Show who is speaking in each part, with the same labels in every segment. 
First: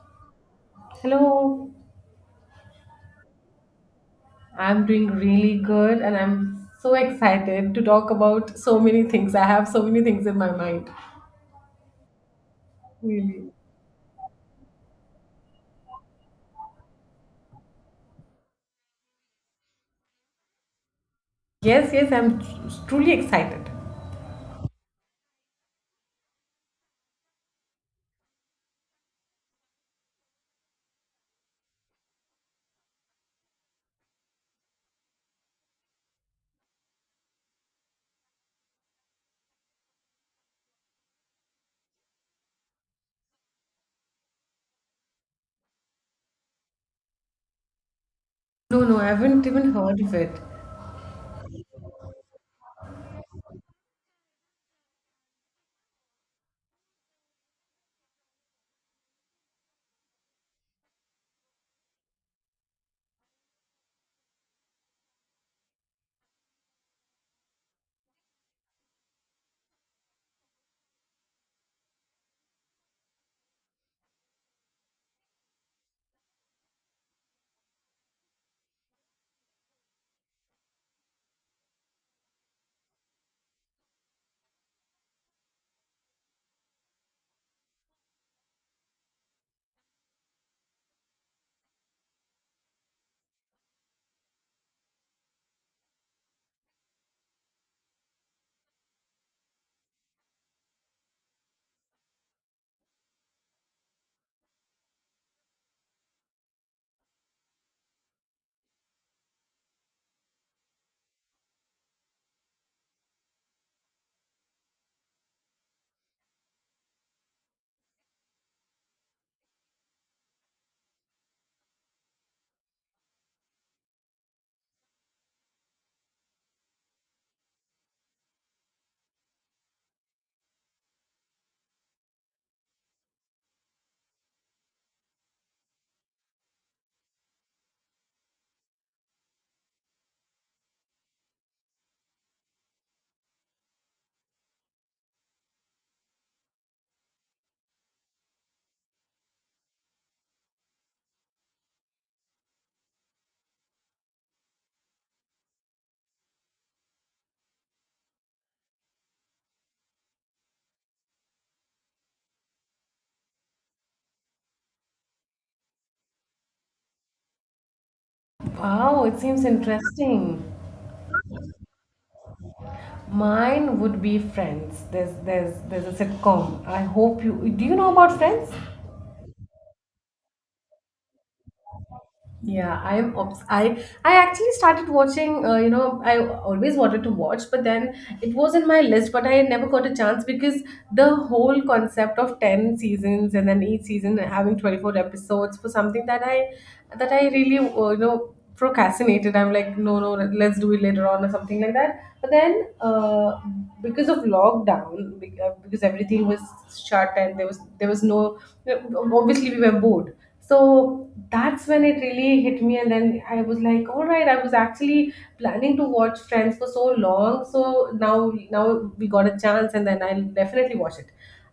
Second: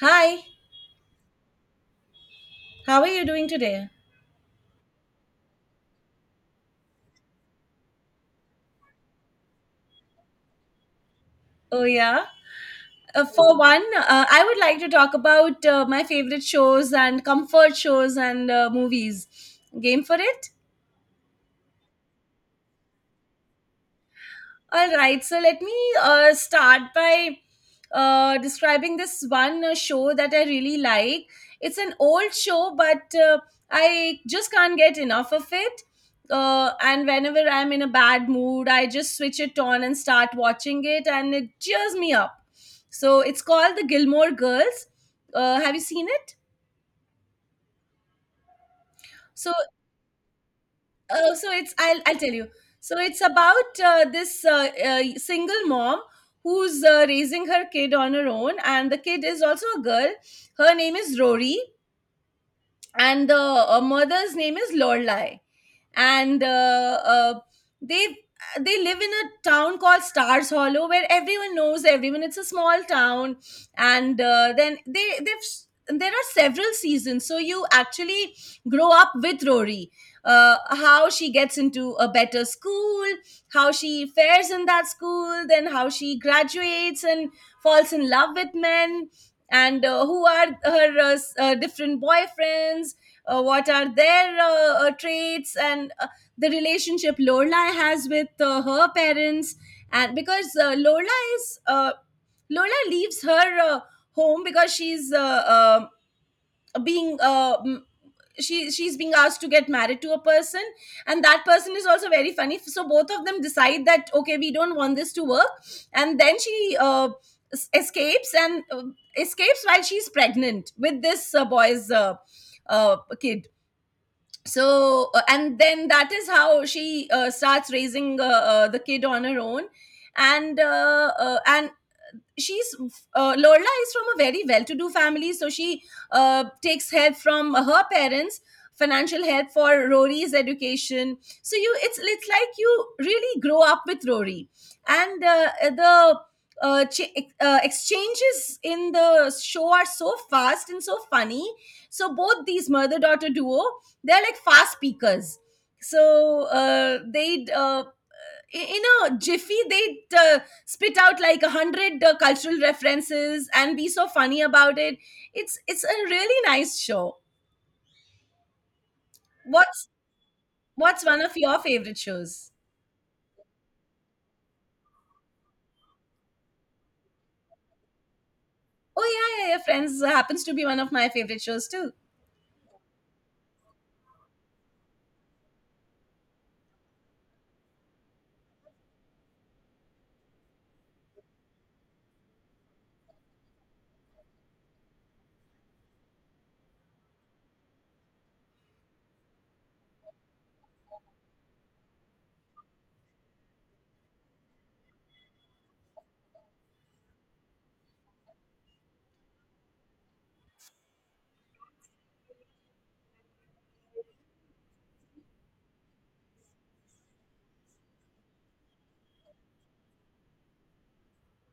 Speaker 1: Hi,
Speaker 2: Hello,
Speaker 1: how are you doing today?
Speaker 2: I'm doing really good and I'm so excited to talk about so many things. I have so many things in my mind.
Speaker 1: Oh, yeah. Uh,
Speaker 2: Really?
Speaker 1: for one, I would like to talk about my favorite shows and comfort shows and movies. Game for it?
Speaker 2: Yes, yes, I'm truly excited.
Speaker 1: All right, so let me start by describing this one show that I really like. It's an old show, but I just can't get enough of it. And whenever I'm in a bad mood, I just switch it on and start watching it, and it cheers me up. So it's called The Gilmore Girls. Have you seen it?
Speaker 2: No, no, I haven't
Speaker 1: So
Speaker 2: even heard of it.
Speaker 1: Oh, so it's I'll tell you. So it's about this single mom who's raising her kid on her own, and the kid is also a girl. Her name is Rory, and the mother's name is Lorelai, and they they live in a town called Stars Hollow where everyone knows everyone. It's a small town, and then there are several seasons, so you actually grow up with Rory. How she gets into a better school, how she fares in that school, then how she graduates and falls in love with men, and who are her different boyfriends, what are their traits, and the relationship Lorelai has with her parents. And because Lorelai leaves her home because uh, being. Uh, m- she's being asked to get married to a person, and that person is also very funny, so both of them decide that, okay, we don't want this to work. And then she escapes, and escapes while she's pregnant with this boy's kid. So and then that is how she starts raising the kid on her own. And she's Lorla is from a very well-to-do family, so she takes help from her parents, financial help for Rory's education. So it's like you really grow up with Rory, and the uh, ch- exchanges in the show are so fast and so funny. So both these mother-daughter duo, they're like fast speakers. So they in a jiffy they spit out like a hundred cultural references and be so funny about it. It's a really nice show.
Speaker 2: Wow, it seems
Speaker 1: what's
Speaker 2: interesting.
Speaker 1: what's one of your favorite shows?
Speaker 2: Mine would be Friends. There's a sitcom. I hope you Do you know about Friends?
Speaker 1: Oh, yeah, yeah, yeah, Friends happens to be one of my favorite shows too.
Speaker 2: Yeah, I am obs- I actually started watching. I always wanted to watch, but then it was in my list, but I never got a chance because the whole concept of 10 seasons, and then each season having 24 episodes for something that I really procrastinated. I'm like, no, no, let's do it later on or something like that. But then because of lockdown, because everything was shut, and there was no, obviously we were bored. So that's when it really hit me, and then I was like, all right, I was actually planning to watch Friends for so long, so now we got a chance, and then I'll definitely watch it.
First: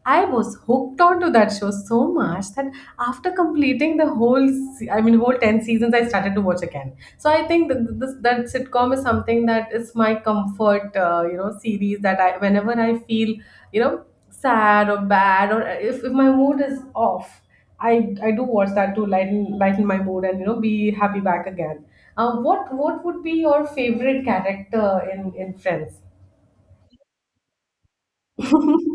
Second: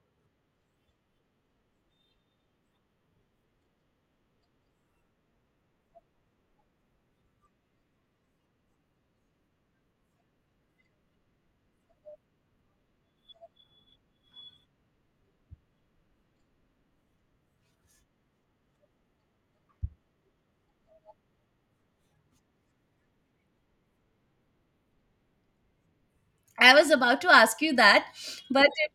Speaker 2: I was hooked onto that show so much that after completing the whole whole 10 seasons, I started to watch again. So I think that this that sitcom is something that is my comfort series, that I whenever I feel you know sad or bad, or if my mood is off, I do watch that to lighten my mood and be happy back again. What would be your favorite character in Friends?
Speaker 1: I was about to ask you that, but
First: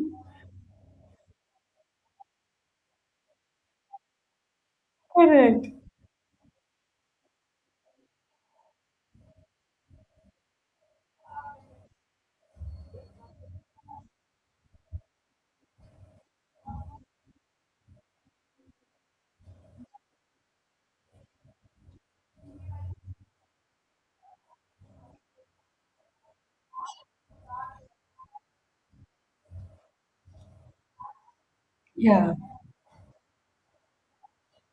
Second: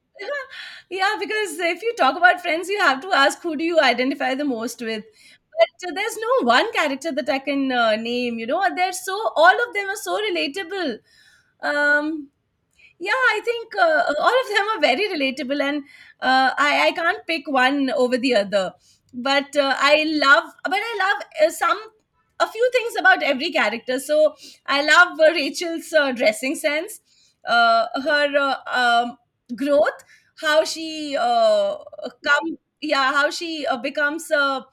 Speaker 1: yeah, because if you talk about Friends you have to ask, who do you identify the most with?
Speaker 2: Correct.
Speaker 1: But there's no one character that I can name, you know. They're so- all of them are so relatable. um Yeah, I think all of them are very relatable, and I can't pick one over the other. But I love some a few things about every character. So I love Rachel's dressing sense, her growth, how she
Speaker 2: Yeah.
Speaker 1: yeah, how she becomes a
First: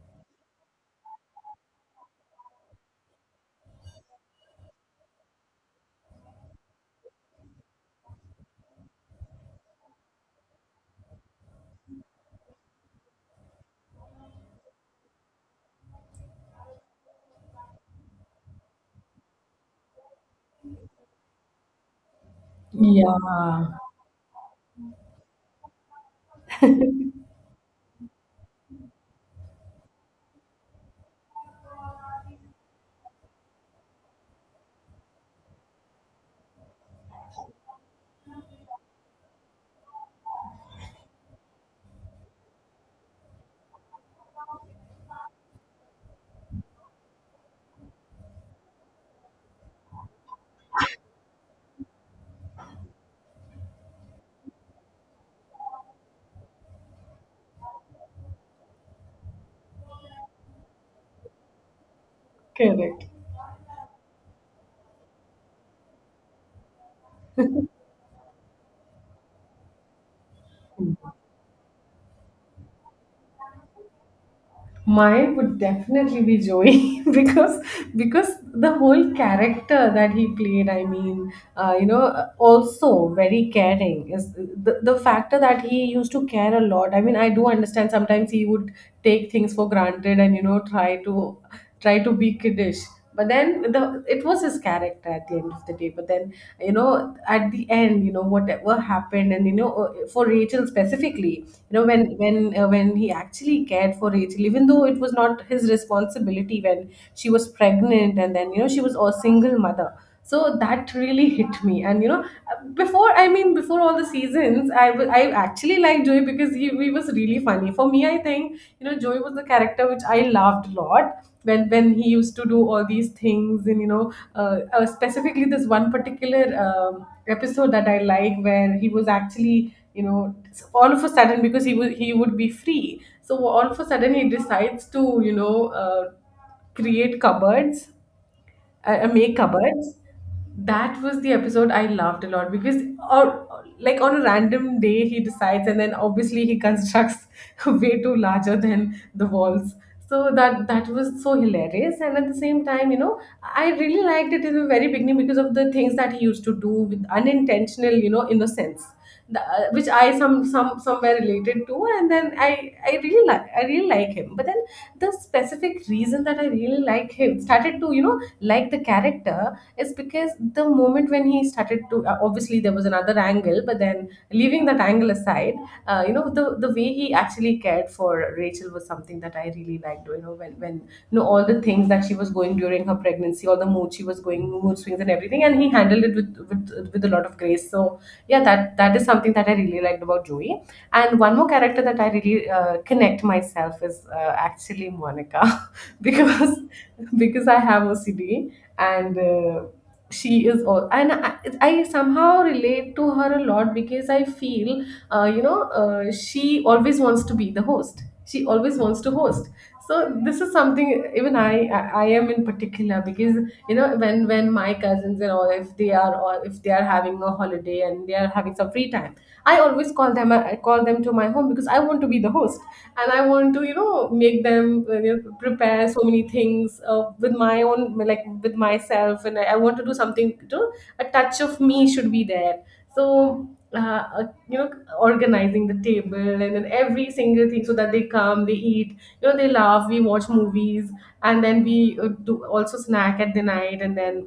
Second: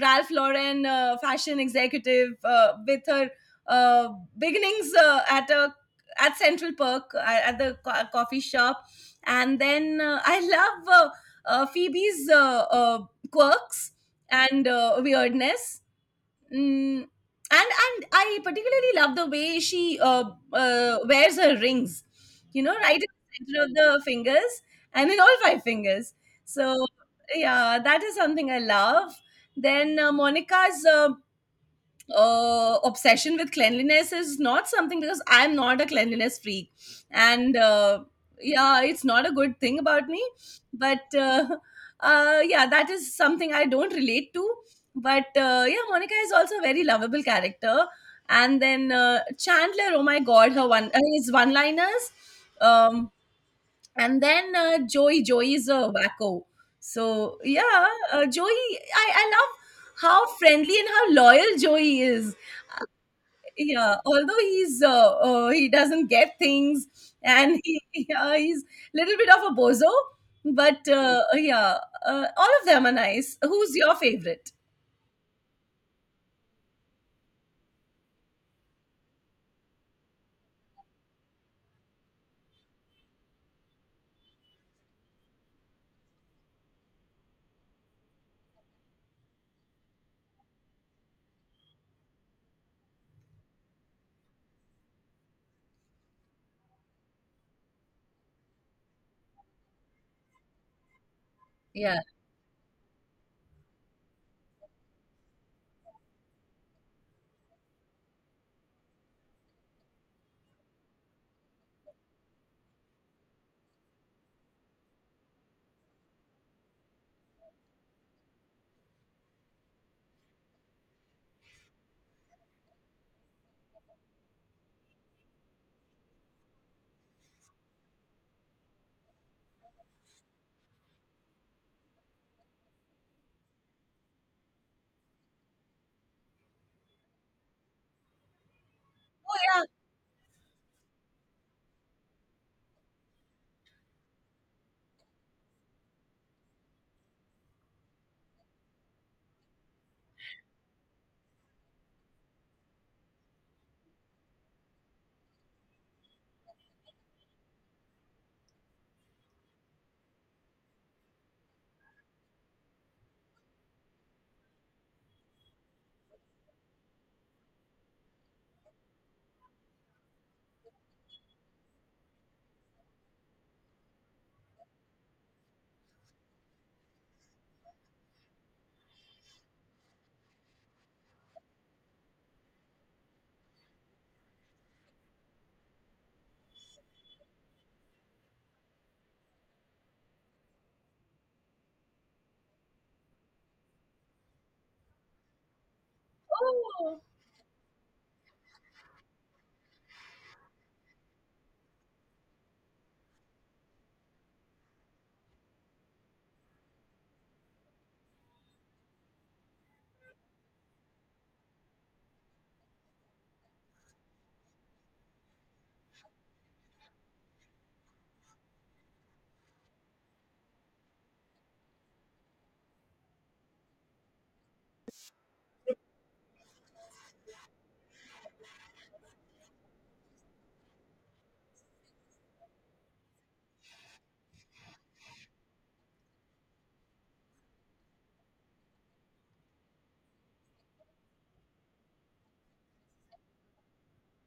Speaker 1: Ralph Lauren fashion executive with her uh, beginnings at Central Park at the coffee shop, and then I love Phoebe's quirks and weirdness. Mm. And I particularly love the way she wears her rings, right in
Speaker 2: Yeah,
Speaker 1: the center of the fingers and in all five fingers. So yeah, that is something I love. Then Monica's obsession with cleanliness is not something, because I'm not a cleanliness freak, and yeah, it's not a good thing about me. But yeah, that is something I don't relate to. But yeah, Monica is also a very lovable character. And then Chandler, oh my God, her one his one-liners. Um, and then Joey, Joey is a wacko. So yeah, Joey, I love how friendly and how loyal Joey is.
Speaker 2: correct.
Speaker 1: Yeah, although he doesn't get things, and he yeah, he's little bit of a bozo, but
Speaker 2: Hmm.
Speaker 1: yeah. All of them are nice. Who's your favorite?
Speaker 2: Mine would definitely be Joey because the whole character that he played, I mean, also very caring is the factor that he used to care a lot. I mean, I do understand sometimes he would take things for granted and try to be kiddish, but then the it was his character at the end of the day. But then at the end, whatever happened, and for Rachel specifically,
Speaker 1: Yeah.
Speaker 2: when he actually cared for Rachel, even though it was not his responsibility, when she was pregnant, and then she was a single mother. So that really hit me, and before, I mean before all the seasons, I actually liked Joey because he was really funny for me. I think Joey was the character which I loved a lot, when he used to do all these things. And specifically this one particular episode that I like, where he was actually all of a sudden, because he would be free, so all of a sudden he decides to create cupboards. I make
Speaker 1: Oh, yeah.
Speaker 2: cupboards. That was the episode I laughed a lot, because, or like on a random day he decides, and then obviously he constructs way too larger than the walls. So that that was so hilarious. And at the same time, I really liked it in the very beginning because of the things that he used to do with unintentional, innocence, which I somewhere related to. And then I really like him. But then the specific reason that I really like him started to like the character is, because the moment when he started to, obviously there was another angle, but then leaving that angle aside, the way he actually cared for Rachel was something that I really liked. You know, all the things that she was going during her pregnancy, all the mood she was going, mood swings and everything, and he handled it with with a lot of grace. So yeah, that that is something that I really liked about Joey. And one more character that I really connect myself is actually Monica because
Speaker 1: Oh,
Speaker 2: because I have OCD. And she is all, and I somehow relate to her a lot because I feel she always wants to be the host, she always wants to host. So this is something even I am in particular, because when my cousins, and or if they are, having a holiday and they are having some free time, I always call them, I call them to my home, because I want to be the host, and I want to make them, prepare so many things with my own, like with myself. And I want to do something to, a touch of me should be there. So uh, uh, you know organizing the table, and then every single thing, so that they come, they eat, they laugh, we watch movies, and then we do also snack at the night, and then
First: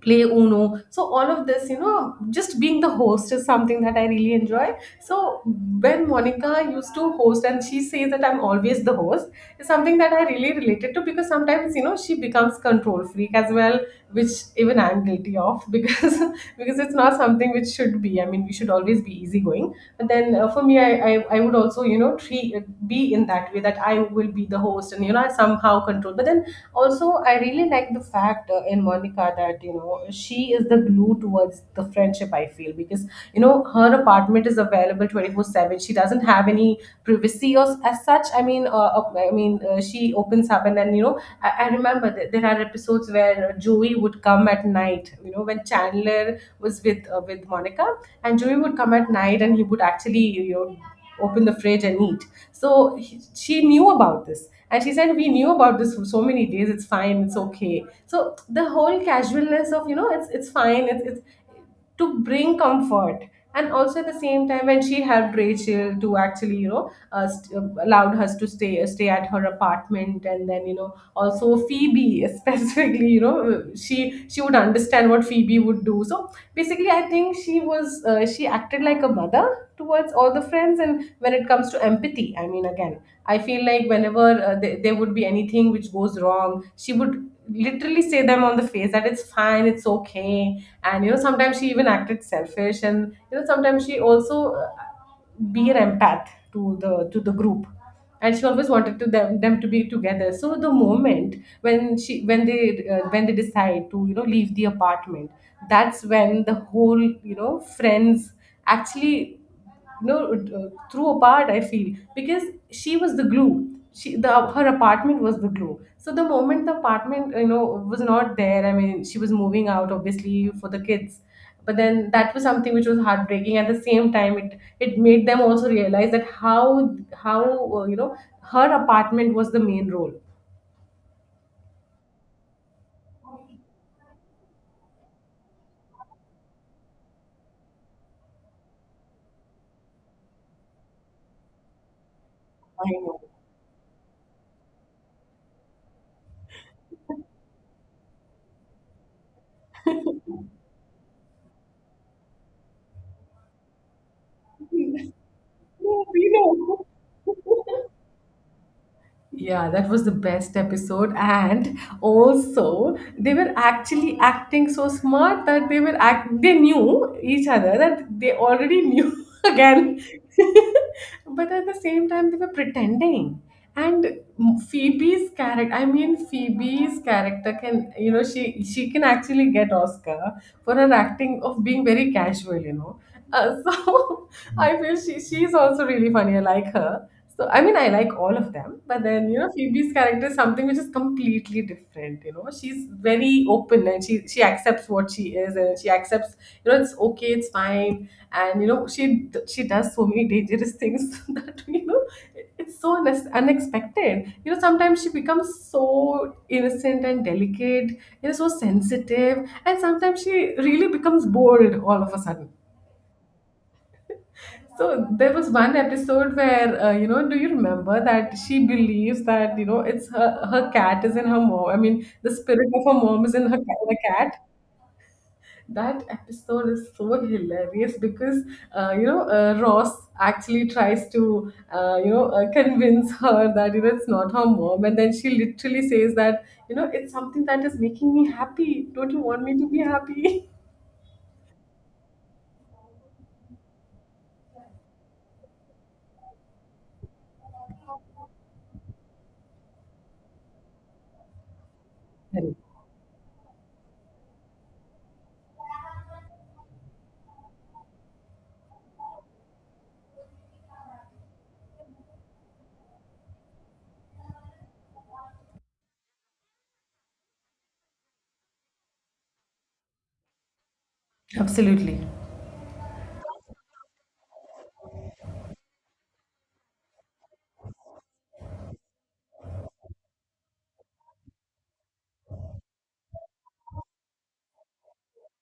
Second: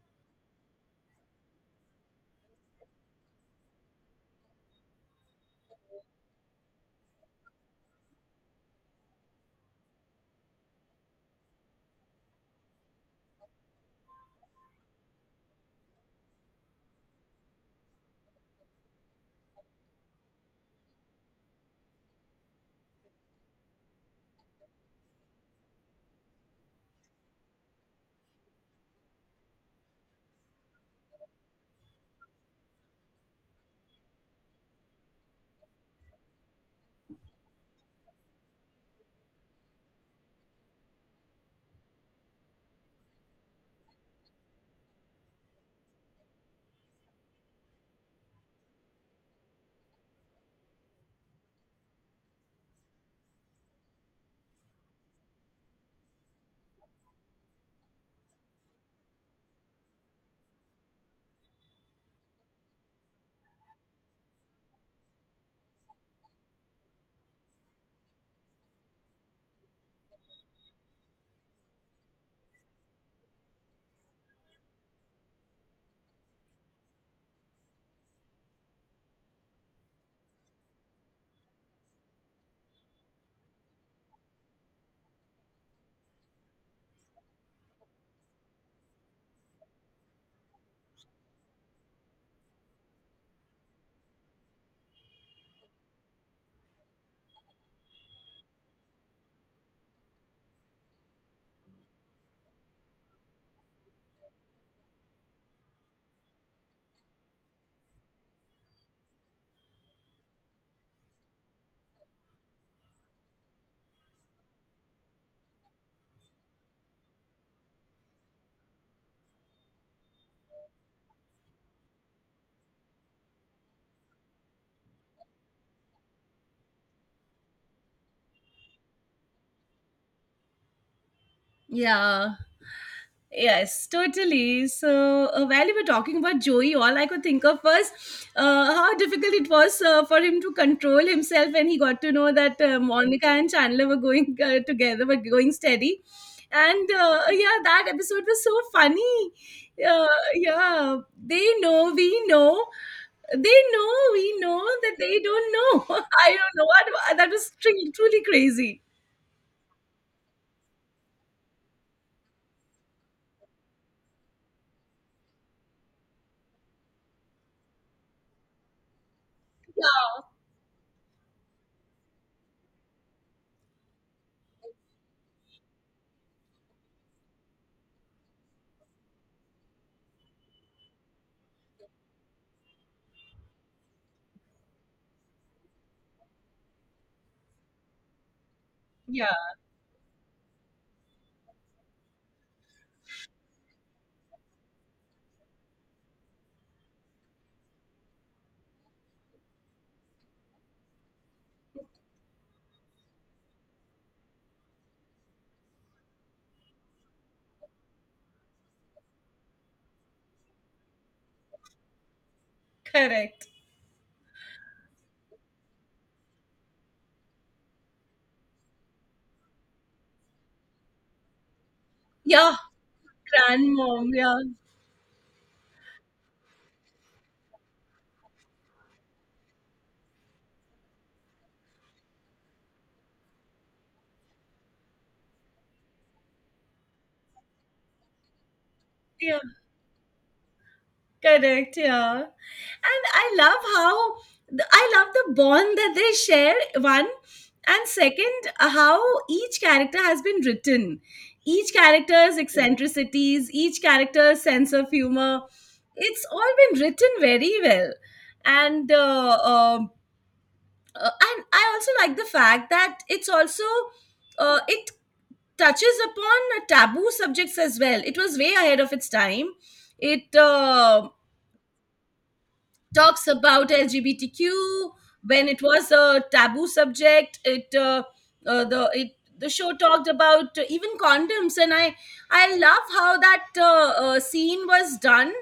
Speaker 2: play Uno. So all of this, just being the host is something that I really enjoy. So when Monica used to host and she says that I'm always the host is something that I really related to, because sometimes she becomes control freak as well, which even I'm guilty of, because because it's not something which should be. I mean, we should always be easygoing. But then for me, I would also treat, be in that way that I will be the host, and I somehow control. But then also I really like the fact, in Monica, that she is the glue towards the friendship, I feel. Because her apartment is available 24/7. She doesn't have any privacy or as such. I mean I mean she opens up, and then I remember that there are episodes where Joey would come at night, when Chandler was with, with Monica, and Joey would come at night, and he would actually open the fridge and eat. So she knew about this, and she said we knew about this for so many days, it's fine, it's okay. So the whole casualness of, it's fine, it's to bring comfort. And also at the same time, when she helped Rachel to actually, allowed us to stay at her apartment. And then also Phoebe specifically, she would understand what Phoebe would do. So basically I think she was, she acted like a mother towards all the friends. And when it comes to empathy, I mean, again, I feel like whenever, there would be anything which goes wrong, she would literally say them on the face that it's fine, it's okay. And sometimes she even acted selfish, and sometimes she also be an empath to the group. And she always wanted to them to be together. So the moment when she when they, when they decide to leave the apartment, that's when the whole, friends actually, threw apart, I feel. Because she was the glue, she the her apartment was the glue. So the moment the apartment, was not there, I mean she was moving out, obviously for the kids. But then that was something which was heartbreaking. At the same time, it made them also realize that how, uh, you know her apartment was the main role.
Speaker 1: yeah. Yes, totally. So, while you were talking about Joey, all I could think of was how difficult it was for him to control himself when he got to know that
Speaker 2: I know.
Speaker 1: Monica and Chandler were going together, were going steady. And yeah, that episode was so funny. Uh, yeah, they know, we know, they know, we know that they don't know.
Speaker 2: No,
Speaker 1: I
Speaker 2: we
Speaker 1: don't know
Speaker 2: know.
Speaker 1: what that was. Truly, truly crazy.
Speaker 2: Yeah, that was the best episode. And also, they were actually acting so smart that they were act they knew each other, that they already knew again.
Speaker 1: Yeah,
Speaker 2: But at the same time, they were pretending. And Phoebe's character can, she can actually get Oscar for her acting of being very casual, So I feel she's also really funny. I like her. So I mean, I like all of them, but then
Speaker 1: yeah,
Speaker 2: Phoebe's character is something which is completely different. You know, she's very open, and she accepts what she is, and she accepts, it's okay, it's fine. And she does so many dangerous things that it's so unexpected. You know, sometimes she becomes so innocent and delicate, so sensitive, and sometimes she really becomes bold all of a sudden.
Speaker 1: correct.
Speaker 2: So there was one episode where do you remember that she believes that it's her cat is in her mom. I mean, the
Speaker 1: Yeah,
Speaker 2: spirit of her mom is in the
Speaker 1: grandmom.
Speaker 2: cat.
Speaker 1: Yeah.
Speaker 2: That episode is so hilarious because Ross actually tries to convince her that it's not her mom, and then she literally says that it's something that is making me happy. Don't you
Speaker 1: Yeah,
Speaker 2: want me to be happy?
Speaker 1: correct. Yeah. And I love the bond that they share, one. And second, how each character has been written. Each character's
Speaker 2: Correct.
Speaker 1: eccentricities, each character's sense of humor, it's all been written very well. And uh, um, and I also like the fact that it's also it touches upon taboo subjects as well. It was way ahead of its time. It
Speaker 2: Absolutely.
Speaker 1: talks about LGBTQ. When it was a taboo subject, it the it the show talked about even condoms, and I love how that scene was done.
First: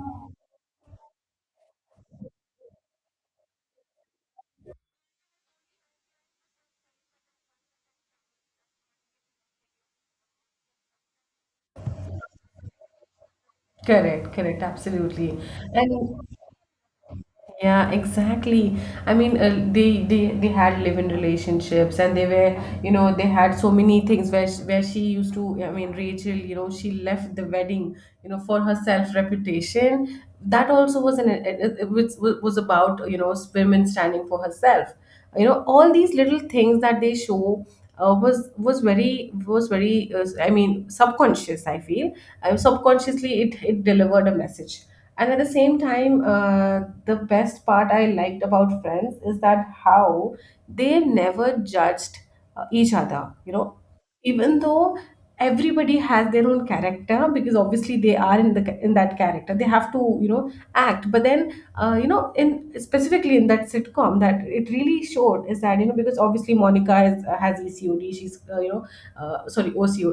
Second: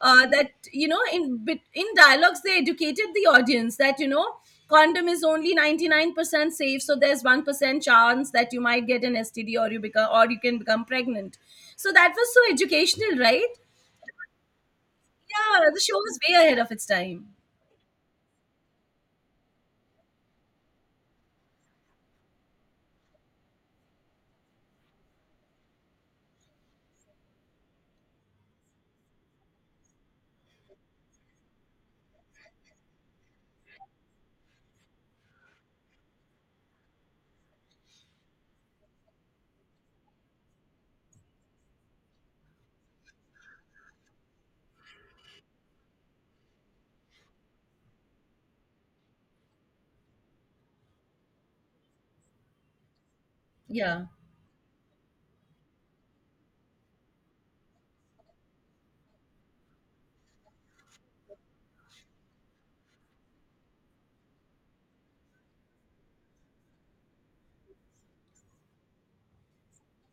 Speaker 1: That you know, in dialogues they educated the audience that condom is only 99% safe, so there's 1% chance that you might get an std, or you become, or you can become pregnant. So that was so educational, right?
Speaker 2: Correct, correct, absolutely.
Speaker 1: Yeah, the show
Speaker 2: And
Speaker 1: was way ahead of its time.
Speaker 2: Yeah, exactly. I mean, they had live-in relationships, and they were, they had so many things where she used to. I mean, Rachel, she left the wedding, for her self-reputation. That also was it, was about women standing for herself. All these little things that they show was very, I mean, subconscious, I feel. Subconsciously, it delivered a message, and at the same time the best part I liked about Friends is that how they never judged each other.
Speaker 1: Yeah.
Speaker 2: Even though everybody has their own character, because obviously they are in that character, they have to act, but then in specifically in that sitcom, that it really showed is that because obviously Monica has ecod, she's sorry, OCO,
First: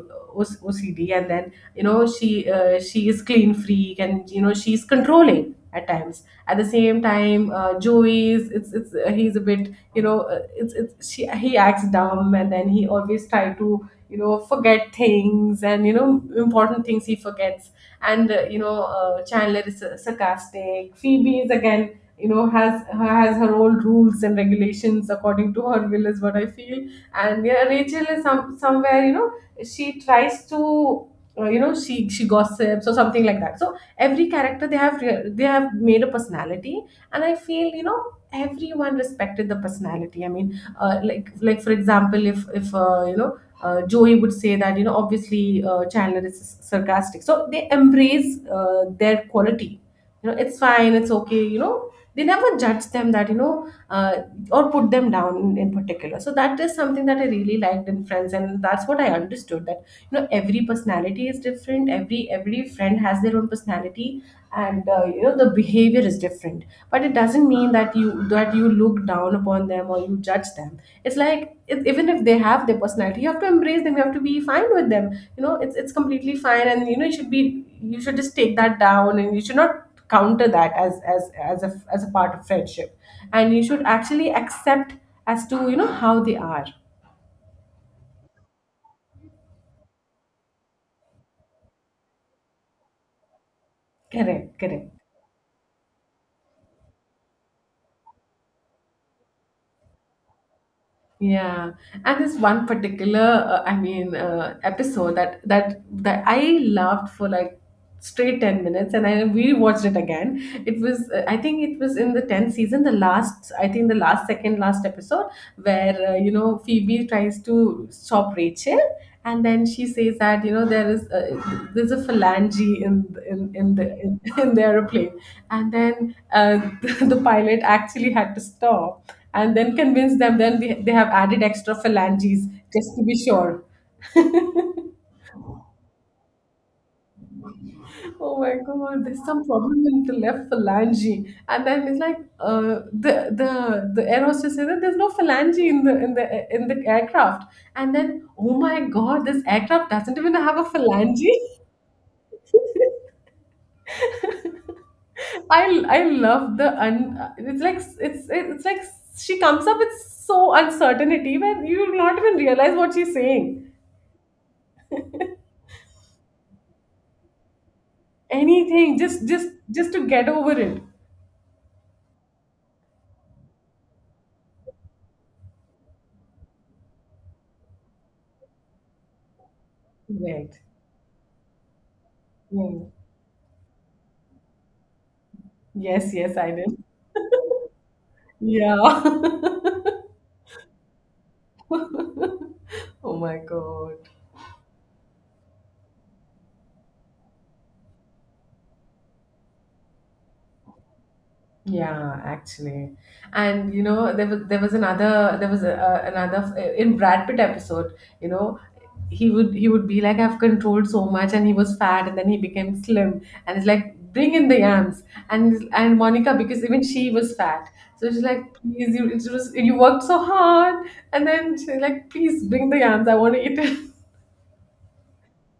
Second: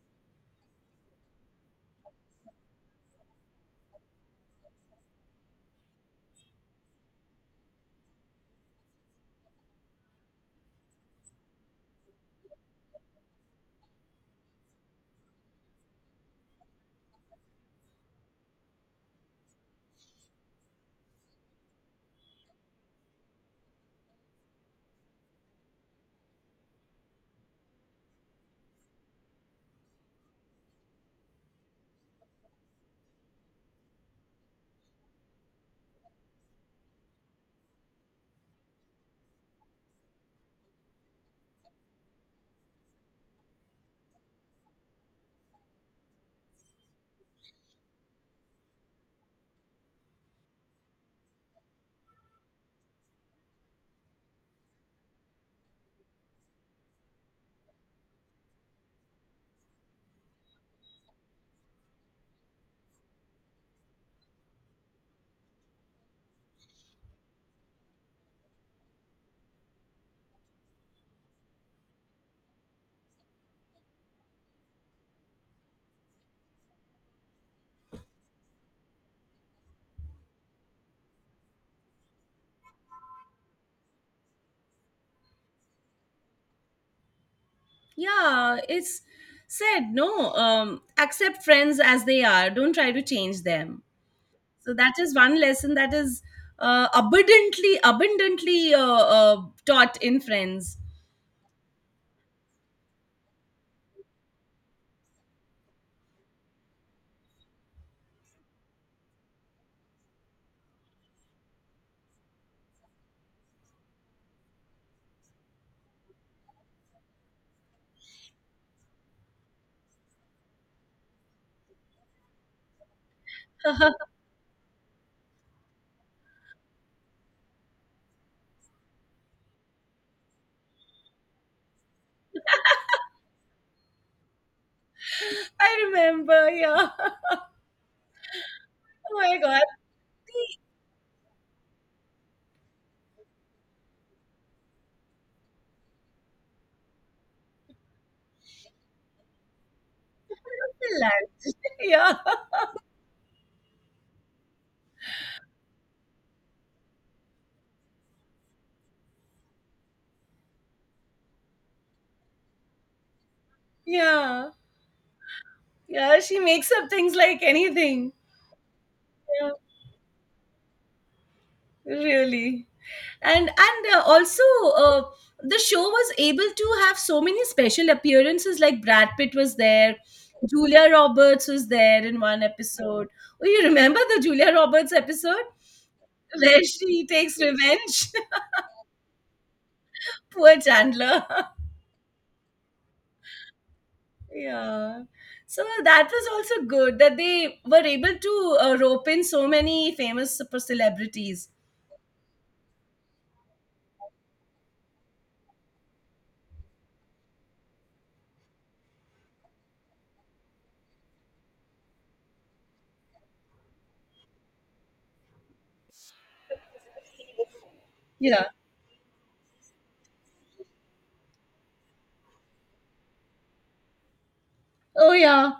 Speaker 2: and then she is clean freak, and she's controlling at times. At the same time, joey is it's he's a bit he acts dumb, and then he always try to forget things, and important things he forgets. And Chandler is sarcastic. Phoebe is again, has her own rules and regulations according to her will is what I feel. And yeah, Rachel is somewhere, she tries to she gossips, or something like that. So every character, they have made a personality. And I feel, everyone respected the personality. I mean, like for example, if Joey would say that, obviously Chandler is sarcastic. So they embrace their quality. It's fine, it's okay. They never judge them that, or put them down in particular. So that is something that I really liked in Friends. And that's what I understood, that every personality is different. Every friend has their own personality, and the behavior is different. But it doesn't mean that you look down upon them or you judge them. It's like, if even if they have their personality, you have to embrace them, you have to be fine with them. It's completely fine, and you should be, you should just take that down, and you should not counter that as a part of friendship. And you should actually accept as to how they are.
Speaker 1: Yeah, it's said, no, accept friends as they are. Don't try to change them.
Speaker 2: Correct,
Speaker 1: So
Speaker 2: correct.
Speaker 1: that is one lesson that is abundantly, abundantly taught in Friends.
Speaker 2: Yeah, and this one particular, I mean, episode that I loved for like straight 10 minutes, and I rewatched it again. It was, I think, it was in the 10th season, the last, I think, the last second last episode where Phoebe tries to stop Rachel, and then she says that there's a phalange in in in the
Speaker 1: I
Speaker 2: in, in the airplane, and then the pilot actually had to stop and then convince them. Then they have added extra phalanges just to be sure.
Speaker 1: remember, yeah.
Speaker 2: Oh my God,
Speaker 1: Oh
Speaker 2: there's
Speaker 1: my
Speaker 2: some
Speaker 1: God,
Speaker 2: problem in the left
Speaker 1: the,
Speaker 2: phalange. And then it's like, the the the air hostess says that there's no phalange in the aircraft. And then, oh my God, this aircraft doesn't even have a
Speaker 1: the
Speaker 2: phalange.
Speaker 1: lad. Yeah,
Speaker 2: I I love the un. It's like, it's like she comes up with so uncertainty, when you will not even realize what she's saying.
Speaker 1: yeah, yeah. She makes up things like anything.
Speaker 2: Anything, just just
Speaker 1: Yeah,
Speaker 2: just to get over it.
Speaker 1: really. And also uh, the show was able to have so many special appearances, like Brad Pitt was there,
Speaker 2: Right.
Speaker 1: Julia Roberts was there in one
Speaker 2: Hmm.
Speaker 1: episode. Oh, you remember the Julia Roberts episode,
Speaker 2: Yes, yes, I
Speaker 1: where
Speaker 2: did.
Speaker 1: she takes revenge?
Speaker 2: Yeah.
Speaker 1: Poor Chandler.
Speaker 2: Oh my God.
Speaker 1: Yeah. So that was also good that they were able to rope in so many famous super celebrities.
Speaker 2: Yeah, actually, and there was another there was a- another in Brad Pitt episode. You know, he would be like, I've controlled so much, and he was fat, and then he became slim, and it's like, bring in the yams, and Monica, because even she was fat, so she's like,
Speaker 1: Yeah.
Speaker 2: please, you it was, you worked so hard, and then she's like, please bring the yams, I want to eat it.
Speaker 1: Oh, yeah.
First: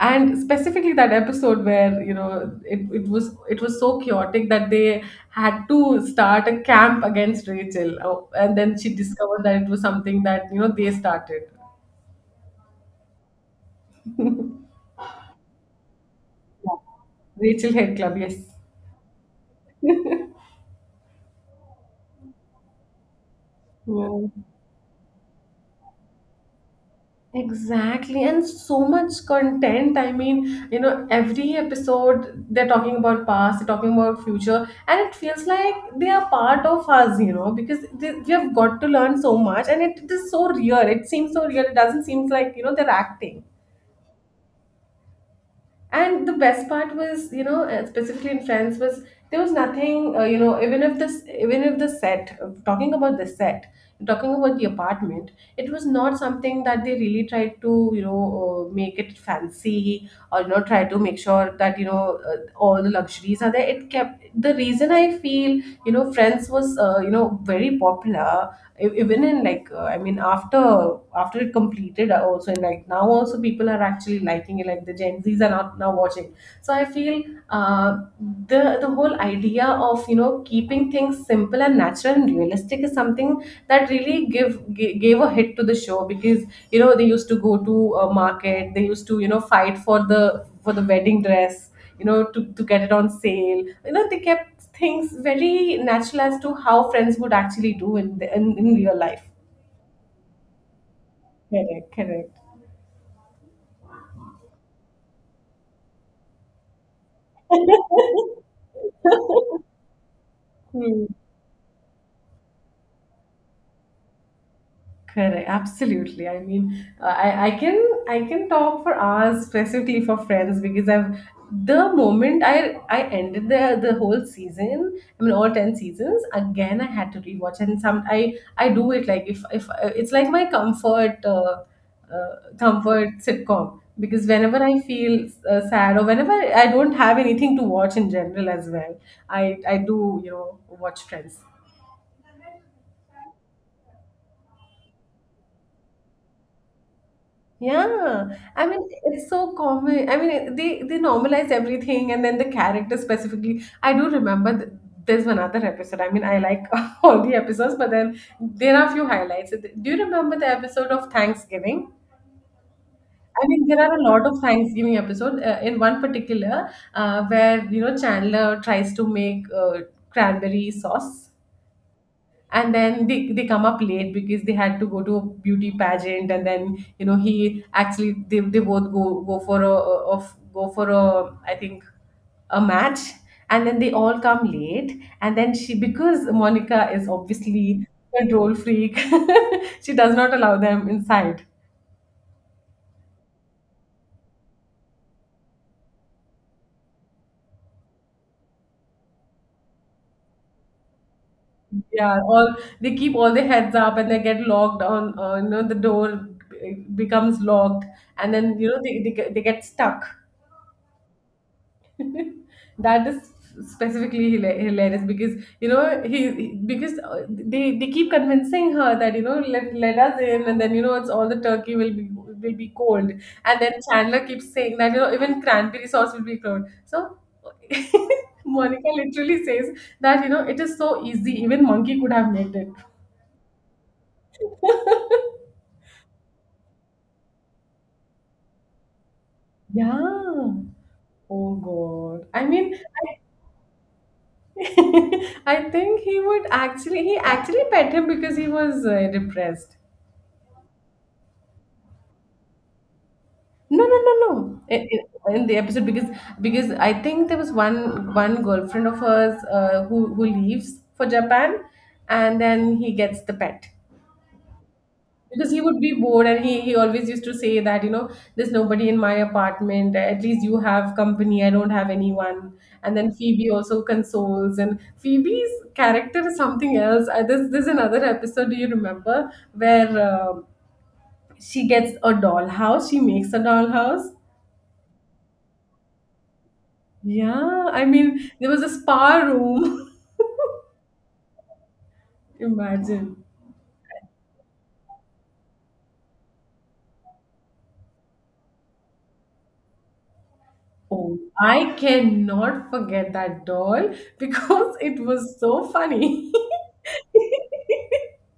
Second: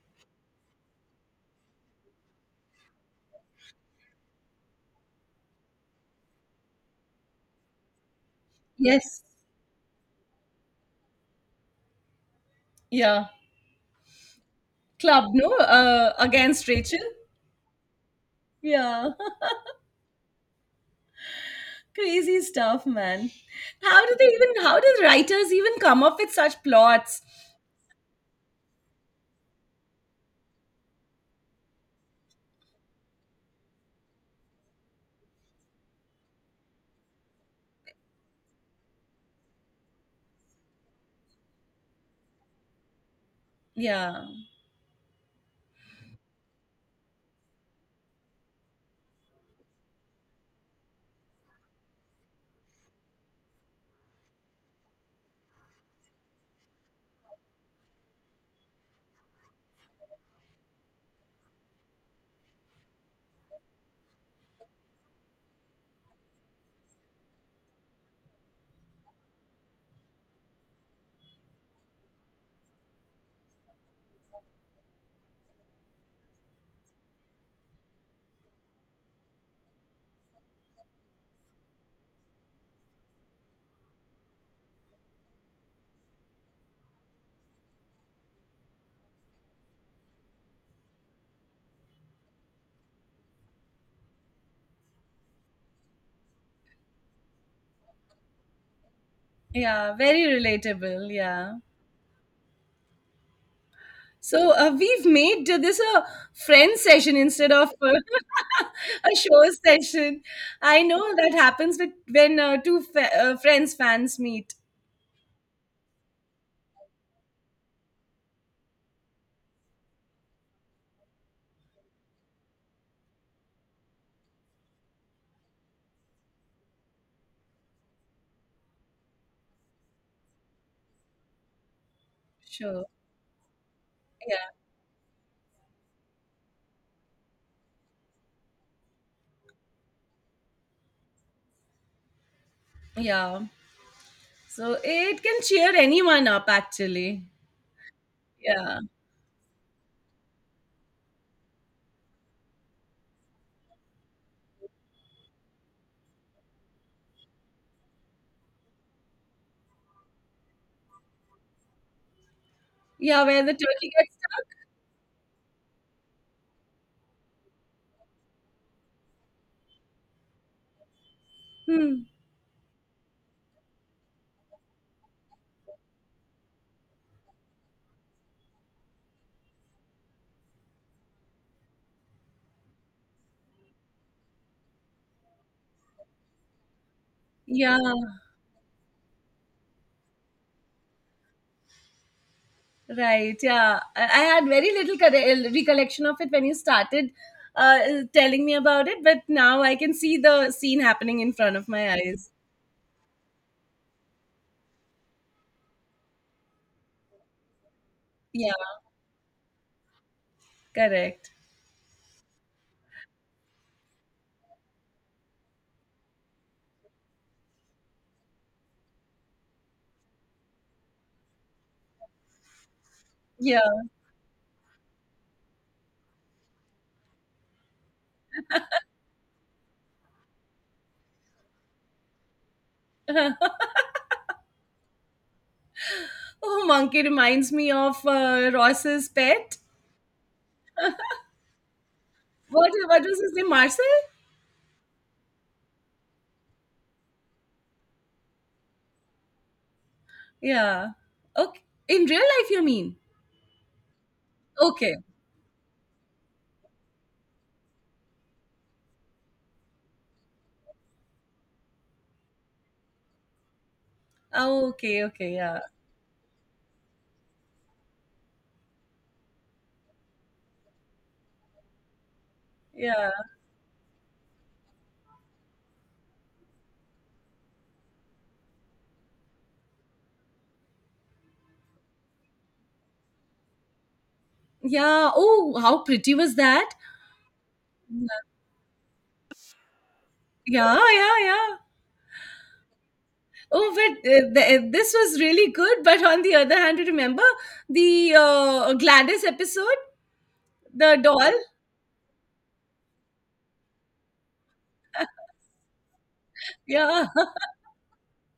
Speaker 2: And specifically that episode where it was so chaotic that they had to start a camp against Rachel. Oh, and then she
Speaker 1: Yes.
Speaker 2: discovered that it was something that they started
Speaker 1: Yeah. Club, no, against Rachel.
Speaker 2: Rachel head club, yes.
Speaker 1: Yeah, crazy stuff, man. How do they
Speaker 2: Yeah,
Speaker 1: even? How do writers even come up with such plots?
Speaker 2: exactly, and so much content. I mean, every episode they're talking about past, they're talking about future, and it feels like they are part of us, because we have got to learn so much, and it is so real. It seems so real. It doesn't seem like they're acting.
Speaker 1: Yeah,
Speaker 2: And the best part was, specifically in France, was there was nothing, even if the set, talking about the set, talking about the apartment, it was not something that they really tried to, make it fancy, or, try to make sure that, all the luxuries are there. It kept, the reason I feel, France was, very popular. Even in like, I mean, after it completed, also, in like now also, people are actually liking it, like the gen z's are not now watching. So I feel, uh, the whole idea of keeping things simple and natural and realistic is something that really gave a hit to the show, because they used to go to a market, they used to fight for the wedding dress, to get it on sale. They kept things very natural as to how friends would actually do in real life.
Speaker 1: yeah, very relatable. Yeah.
Speaker 2: Correct, correct.
Speaker 1: So we've made this a friend session instead of a show session. I
Speaker 2: Hmm.
Speaker 1: know that happens with when Friends fans meet.
Speaker 2: Correct, absolutely. I mean, I can talk for hours, specifically for friends, because I've the moment I ended the whole season, I mean all 10 seasons. Again, I had to rewatch, and some I do it, like if it's like my comfort
Speaker 1: Sure.
Speaker 2: comfort sitcom, because
Speaker 1: Yeah.
Speaker 2: whenever I feel sad, or whenever I don't have anything to watch in general as well, I do watch Friends.
Speaker 1: Yeah. So it can cheer anyone up, actually.
Speaker 2: Yeah, I
Speaker 1: Yeah.
Speaker 2: mean, it's so common. I mean, they normalize everything, and then the character specifically. I do remember there's one other episode. I mean, I like all the episodes, but then there are a few highlights. Do you remember the episode of Thanksgiving?
Speaker 1: Yeah, where
Speaker 2: I
Speaker 1: the
Speaker 2: mean, there
Speaker 1: turkey
Speaker 2: are a
Speaker 1: gets
Speaker 2: lot of
Speaker 1: stuck?
Speaker 2: Thanksgiving episodes. In one particular, where Chandler tries to make cranberry sauce,
Speaker 1: Hmm.
Speaker 2: and then they come up late because they had to go to a beauty pageant, and then he actually they both go for a, I think, a match, and then they all come late, and then she because Monica is
Speaker 1: Yeah,
Speaker 2: obviously control freak, she does not allow them inside.
Speaker 1: right. Yeah. I had very little recollection of it when you started uh, telling me about it, but now I can see the scene happening in front of my
Speaker 2: Yeah,
Speaker 1: eyes.
Speaker 2: all they keep all their heads up, and they get locked on, the door becomes locked, and
Speaker 1: Yeah,
Speaker 2: then they get stuck.
Speaker 1: correct.
Speaker 2: That is specifically hilarious because because they keep convincing her that let us in, and then it's all the turkey will be cold, and
Speaker 1: Yeah.
Speaker 2: then Chandler keeps saying that even cranberry sauce will be cold. So Monica literally says that it is so easy, even monkey could have made it.
Speaker 1: Oh, monkey reminds me of Ross's pet.
Speaker 2: Yeah, oh God, I
Speaker 1: What,
Speaker 2: mean,
Speaker 1: uh, what was his name? Marcel?
Speaker 2: I think he actually pet him, because he was depressed.
Speaker 1: Yeah. Okay. In real life, you mean?
Speaker 2: No, no, no, no. In,
Speaker 1: Okay.
Speaker 2: in, in the episode, because I think there was one girlfriend of hers who leaves for Japan, and then he gets the pet
Speaker 1: Oh, okay, okay,
Speaker 2: because
Speaker 1: yeah.
Speaker 2: he would be bored, and he always used to say that there's nobody in my apartment. At least you have company. I don't have anyone. And
Speaker 1: Yeah.
Speaker 2: then Phoebe also consoles, and Phoebe's character is something else. There's another episode. Do you remember where? She gets a dollhouse. She makes a dollhouse.
Speaker 1: Yeah. Oh, how pretty was that?
Speaker 2: Yeah, I mean, there was a spa room.
Speaker 1: Yeah, yeah, yeah.
Speaker 2: Imagine.
Speaker 1: Oh, but this was really good. But on the other hand, you remember the Gladys episode, the
Speaker 2: Oh,
Speaker 1: doll?
Speaker 2: I cannot forget that doll because it was so funny.
Speaker 1: Yeah,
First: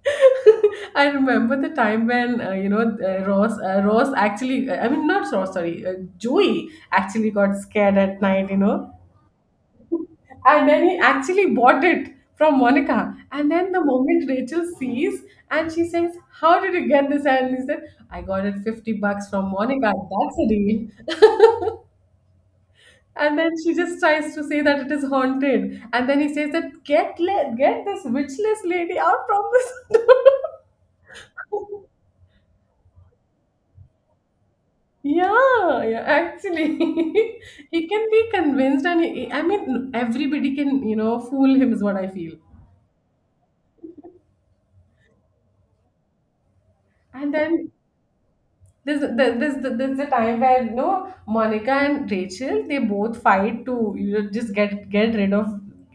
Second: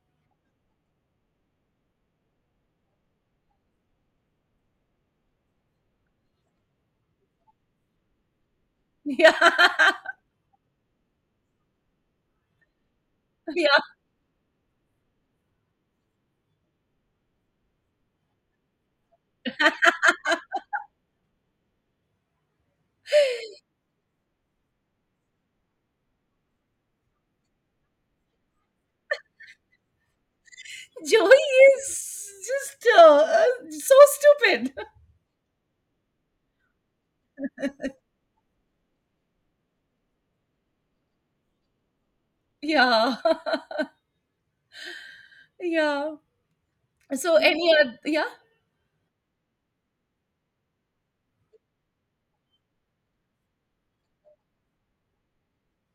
Speaker 2: I remember the time when I mean not Ross, sorry, Joey actually got scared at night, you know,
Speaker 1: yeah,
Speaker 2: and then he actually bought it from Monica. And then
Speaker 1: yeah.
Speaker 2: the moment Rachel sees, and she says, "How did you get this?" And he said, "I got it $50 from Monica. That's a deal." And then she just tries to say that it is haunted. And then he says that get this witchless lady out from this door.
Speaker 1: Joey is just so stupid.
Speaker 2: Yeah, yeah, actually, he can be convinced, and I mean, everybody can, you know, fool him is what I feel.
Speaker 1: Yeah, yeah.
Speaker 2: And
Speaker 1: So any
Speaker 2: then
Speaker 1: other, yeah,
Speaker 2: there's a time where you know Monica and Rachel they both fight to, you know, just get rid of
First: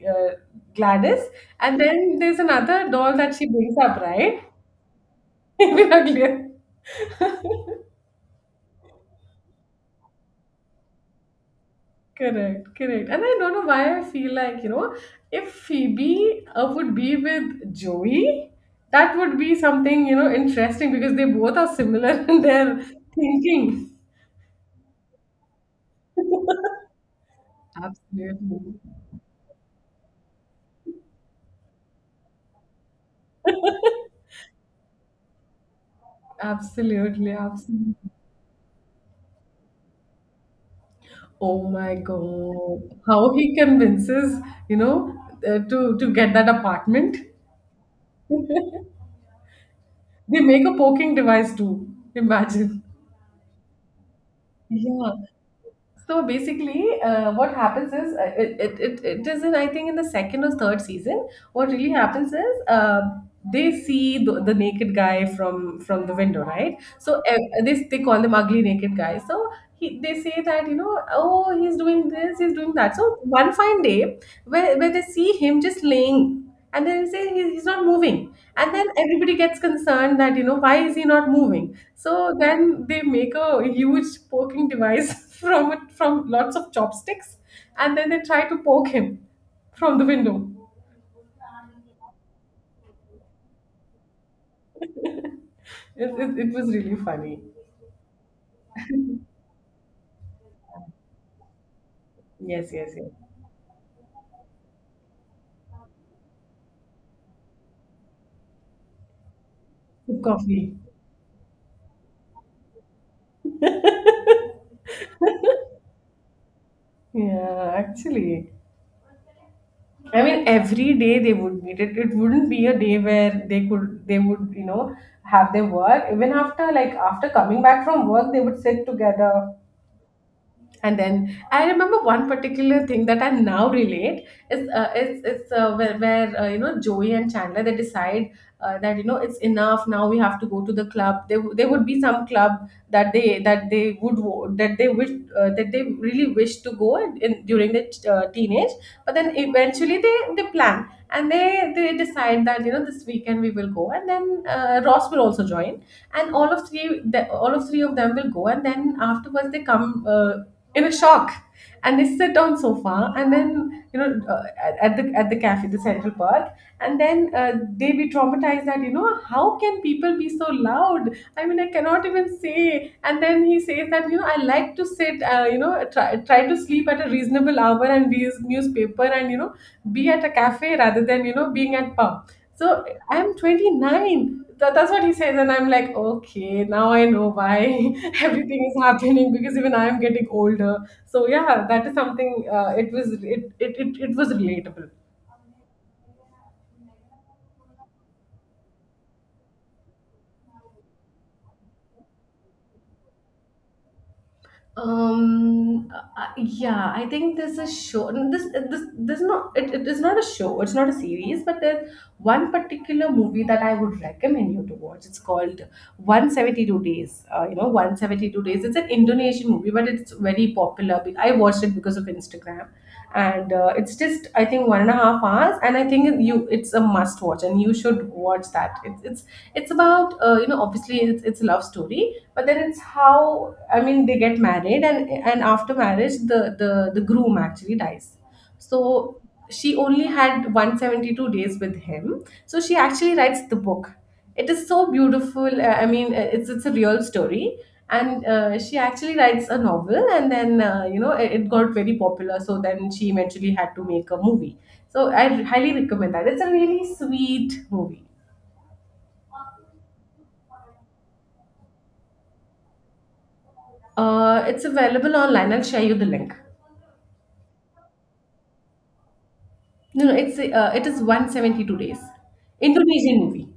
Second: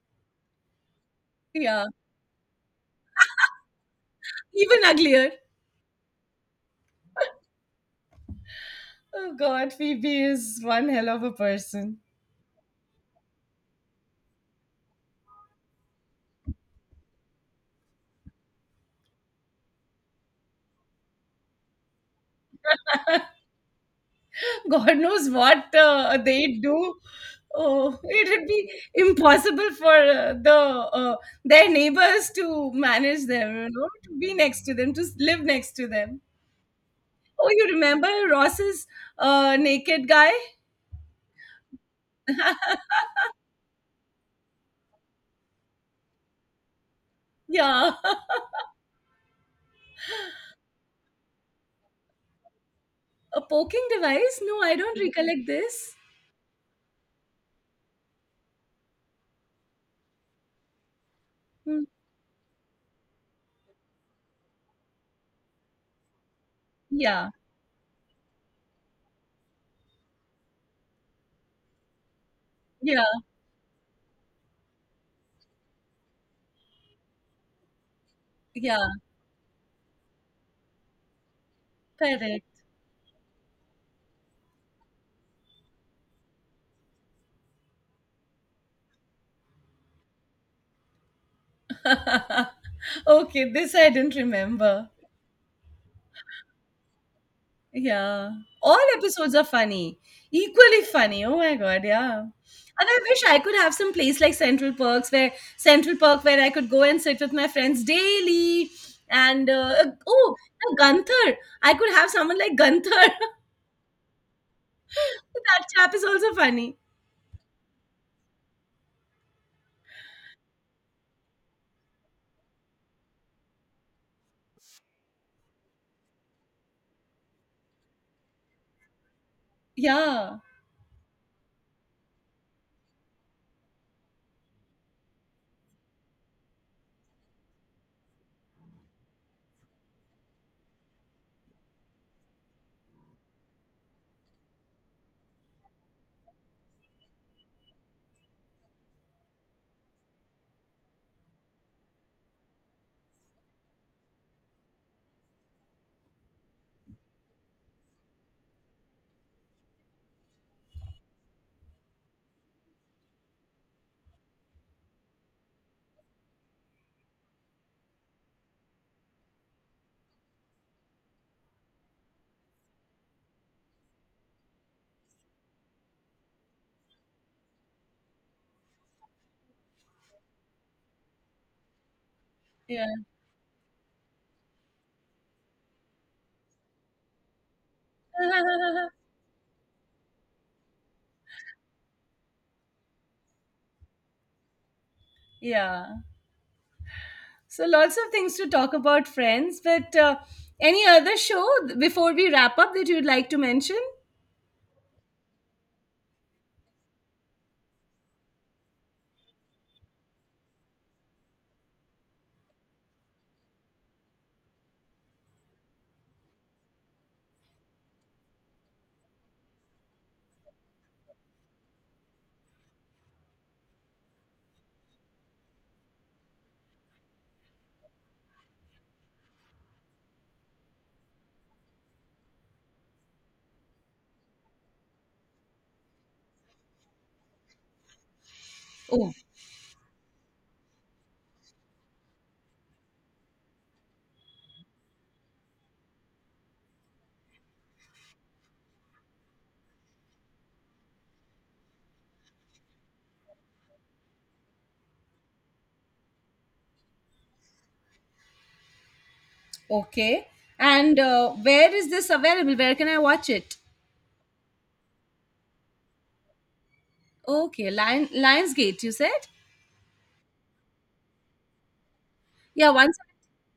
Speaker 2: uh, Gladys, and
Speaker 1: yeah.
Speaker 2: then there's another doll that she brings up, right?
Speaker 1: Even uglier.
Speaker 2: Even uglier.
Speaker 1: Oh God, Phoebe is one hell of a person.
Speaker 2: Correct, correct. And I don't know why I feel like, you know, if Phoebe would be with Joey, that would be something, you know, interesting because they both are similar in their thinking.
Speaker 1: God knows what they do. Oh, it would be
Speaker 2: Absolutely.
Speaker 1: impossible for their neighbors to manage them, to be next to them, to live next to them.
Speaker 2: Absolutely.
Speaker 1: Oh, you
Speaker 2: Absolutely.
Speaker 1: remember Ross's naked guy?
Speaker 2: Oh my God. How he convinces, you know, to get that apartment.
Speaker 1: Yeah,
Speaker 2: They make a poking device too. Imagine.
Speaker 1: a poking device. No, I don't
Speaker 2: Yeah.
Speaker 1: recollect this.
Speaker 2: So basically, what happens is it is in, I think, in the second or third season. What
Speaker 1: Mm.
Speaker 2: really happens is they see the naked guy from the window, right? So
Speaker 1: Yeah,
Speaker 2: they call him ugly naked guy. So he they say that, you know, oh he's doing this, he's doing that.
Speaker 1: yeah,
Speaker 2: So one fine day where they see him just laying, and then they say he's not moving, and
Speaker 1: yeah.
Speaker 2: then everybody gets concerned that, you know, why is he not moving, so
Speaker 1: Correct.
Speaker 2: then they make a huge poking device from it, from lots of chopsticks, and then they try to poke him from the window.
Speaker 1: Okay, this I didn't remember.
Speaker 2: It it was really funny.
Speaker 1: Yeah. All episodes are funny. Equally funny. Oh my God, yeah. And
Speaker 2: Yes, yes,
Speaker 1: I
Speaker 2: yes.
Speaker 1: wish I could have some place like Central Park where I could go and sit with my friends daily. And oh, no,
Speaker 2: Coffee.
Speaker 1: Gunther. I could have someone like Gunther. That chap is also funny.
Speaker 2: Yeah, actually, I mean, every day they would meet. It wouldn't be a day where they would, you know, have their work. Even after coming back from work, they would sit together.
Speaker 1: Yeah.
Speaker 2: And then I remember one particular thing that I now relate is it's where, you know, Joey and Chandler they decide that, you know, it's enough now, we have to go to the club. There would be some club that they would that they wish, that they really wish to go in, during the teenage, but then eventually they plan, and they decide that, you know, this weekend we will go, and then Ross will also join, and all of three of them will go, and then afterwards they come in a shock, and they sit on sofa, and then, you know, at the, at the cafe, the central park, and then they be traumatized that, you know, how can people be so loud. I mean, I cannot even say. And then he says that, you know, I like to sit, try to sleep at a reasonable hour and read newspaper, and, you know, be at a cafe rather than, you know, being at pub. So
Speaker 1: Yeah.
Speaker 2: I'm 29. That's what he says. And I'm like, okay, now I know why everything is happening, because even I am getting older. So yeah, that is something, it was, it was relatable.
Speaker 1: Yeah. So lots of things to talk about, Friends. But any other show before we wrap up that you'd like to mention?
Speaker 2: Yeah, I think there's a show. This There's not, it, it is not a show, it's not a series, but there's one particular movie that I would recommend you to watch. It's called 172 days. You know, 172 days. It's an indonesian movie, but it's very popular. I watched it because of instagram, and it's just, I think, 1.5 hours, and I think you, it's a must watch and you should watch that. It's about you know, obviously it's a love story, but then it's how, I mean, they get married, and after marriage the groom actually dies.
Speaker 1: Oh.
Speaker 2: So she only had 172 days with him, so she actually writes the book. It is so beautiful. I mean, it's a real story, and she actually writes a novel, and then you know, it got very popular, so then she eventually had to make a movie. So I highly recommend that. It's a really sweet movie.
Speaker 1: Okay. And where is this available? Where can I watch it?
Speaker 2: It's available online, I'll share you the link.
Speaker 1: Okay, Lionsgate, you said?
Speaker 2: No, no, it's it is 172 days.
Speaker 1: Yeah,
Speaker 2: Indonesian movie.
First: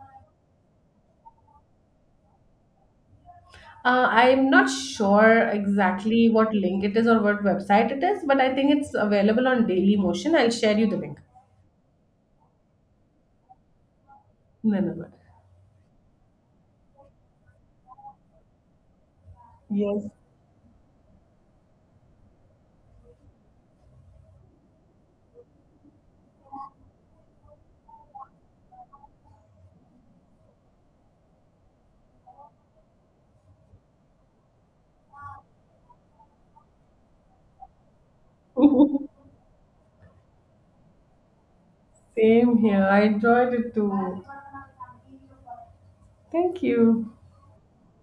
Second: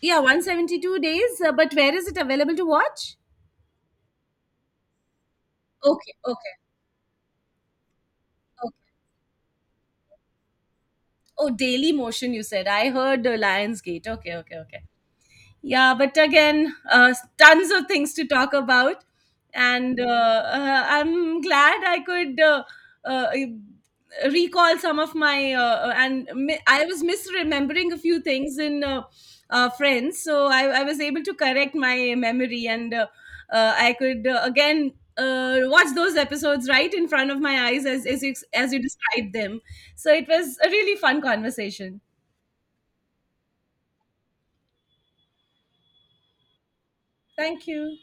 Speaker 1: 172 days, but where is it available to watch?
Speaker 2: I'm not sure
Speaker 1: Okay,
Speaker 2: exactly
Speaker 1: okay,
Speaker 2: what link it is or what website it is, but I think
Speaker 1: okay.
Speaker 2: it's available on Daily Motion. I'll share you the link.
Speaker 1: Oh, Daily Motion, you said. I heard Lionsgate. Okay, okay,
Speaker 2: No,
Speaker 1: okay.
Speaker 2: no, no.
Speaker 1: Yeah, but again, tons of things to talk about, and
Speaker 2: Yes.
Speaker 1: I'm glad I could uh, recall some of my I was misremembering a few things in Friends, so I was able to correct my memory, and I could again watch those episodes right in front of my eyes as you described them. So it was a really fun conversation.
Speaker 2: Same here. I enjoyed it too. Thank you.
Speaker 1: Thank you.